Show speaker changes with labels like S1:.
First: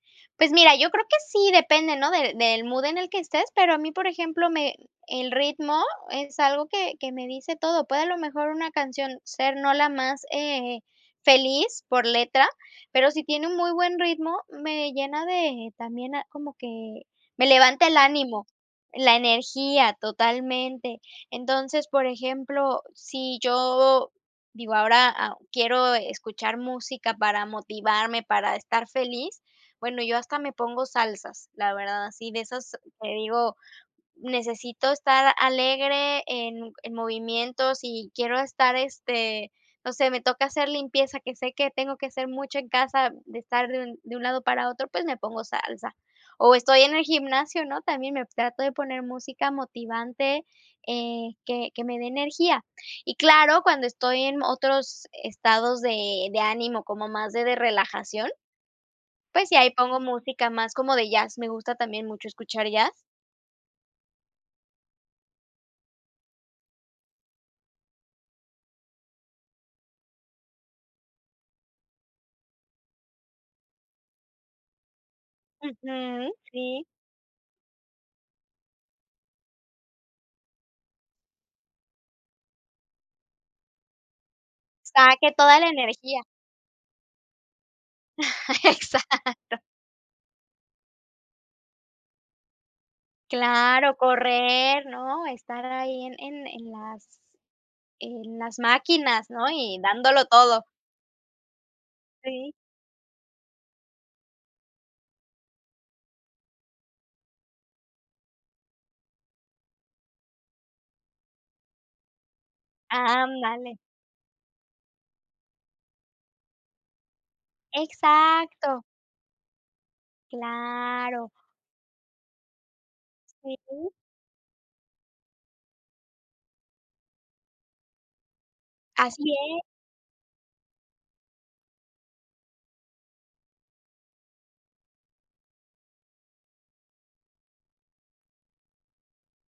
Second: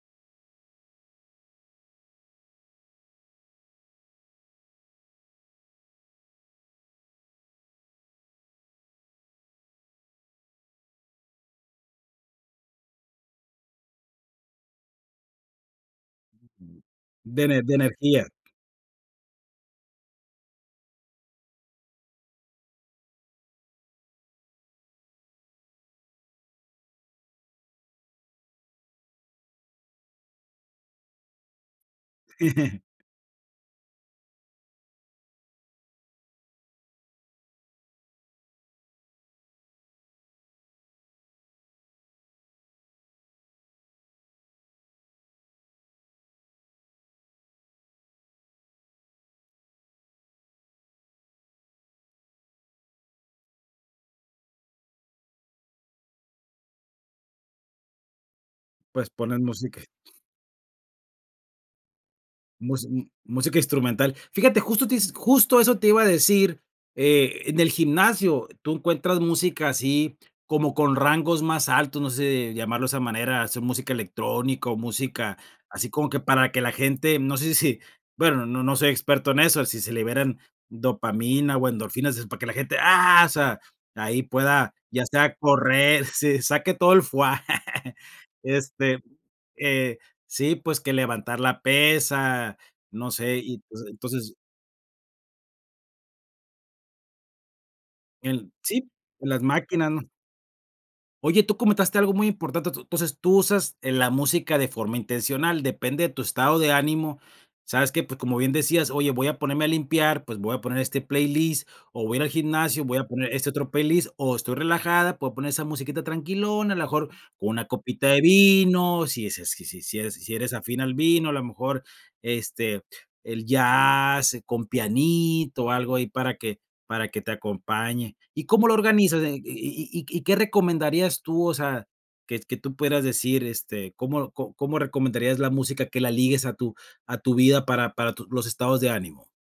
S1: Pues mira, yo creo que sí, depende, ¿no?, de del mood en el que estés, pero a mí, por ejemplo, me el ritmo es algo que que me dice todo. Puede a lo mejor una canción ser no la más, eh, feliz por letra, pero si tiene un muy buen ritmo, me llena de también a como que
S2: De
S1: me
S2: ene de
S1: levanta el
S2: energía.
S1: ánimo la energía, totalmente. Entonces, por ejemplo, si yo, digo, ahora, ah, quiero escuchar música para motivarme, para estar feliz, bueno, yo hasta me pongo salsas, la verdad, así de esas que digo: "Necesito estar alegre en en movimiento". Si quiero estar, este no sé, me toca hacer limpieza, que sé que tengo que hacer mucho en casa, de estar de un de un lado para otro, pues me pongo salsa. O estoy en el gimnasio, ¿no? También me trato de poner música motivante, eh, que que me dé energía. Y claro, cuando estoy en otros estados de de ánimo como más de de relajación,
S2: Pues poner
S1: pues sí, ahí
S2: música.
S1: pongo música más como de jazz, me gusta también mucho escuchar
S2: Mus
S1: jazz.
S2: m música instrumental. Fíjate, justo te is justo eso te iba a decir. Eh, en el gimnasio tú encuentras música así como con rangos más altos, no sé, llamarlo de esa manera sea música electrónica o música, así como que
S1: Ujú,
S2: para que la
S1: sí.
S2: gente no sé si bueno, no no soy experto en eso, si se liberen dopamina o endorfinas, es para que la gente, ¡ah!, o sea, ahí pueda, ya
S1: Saque
S2: sea
S1: toda la
S2: correr
S1: energía.
S2: sí, saque todo el fuá. Este,
S1: Exacto.
S2: eh, sí, pues que levantar la pesa, no sé, y, pues,
S1: Claro,
S2: entonces
S1: correr, ¿no? Estar ahí en en en las en
S2: el
S1: las
S2: sí,
S1: máquinas,
S2: las
S1: ¿no? Y
S2: máquinas, ¿no?
S1: dándolo todo.
S2: Oye, tú comentaste algo muy
S1: Sí.
S2: importante, tú entonces tú usas, eh, la música de forma intencional, depende de tu estado de ánimo. ¿Sabes qué? Pu como bien decías: "Oye, voy a ponerme a limpiar, pues voy a poner este playlist, o voy ir al gimnasio, voy a poner este otro
S1: Ándale.
S2: playlist, o estoy relajada, puedo poner esa musiquita tranquilona, a lo mejor con una copita de
S1: Exacto.
S2: vino". Si es eh, si si si eres si eres afín al vino,
S1: Claro.
S2: a lo mejor, este, el
S1: Sí.
S2: jazz, eh, con pianito, algo ahí para que para que te acompañe. ¿Y cómo lo organizas
S1: Así
S2: en y
S1: es.
S2: y y y qué recomendarías tú, o sea, que que tú puedas decir, este, cómo co cómo recomendarías la música que la ligues a tu a tu vida para para tu los estados de ánimo?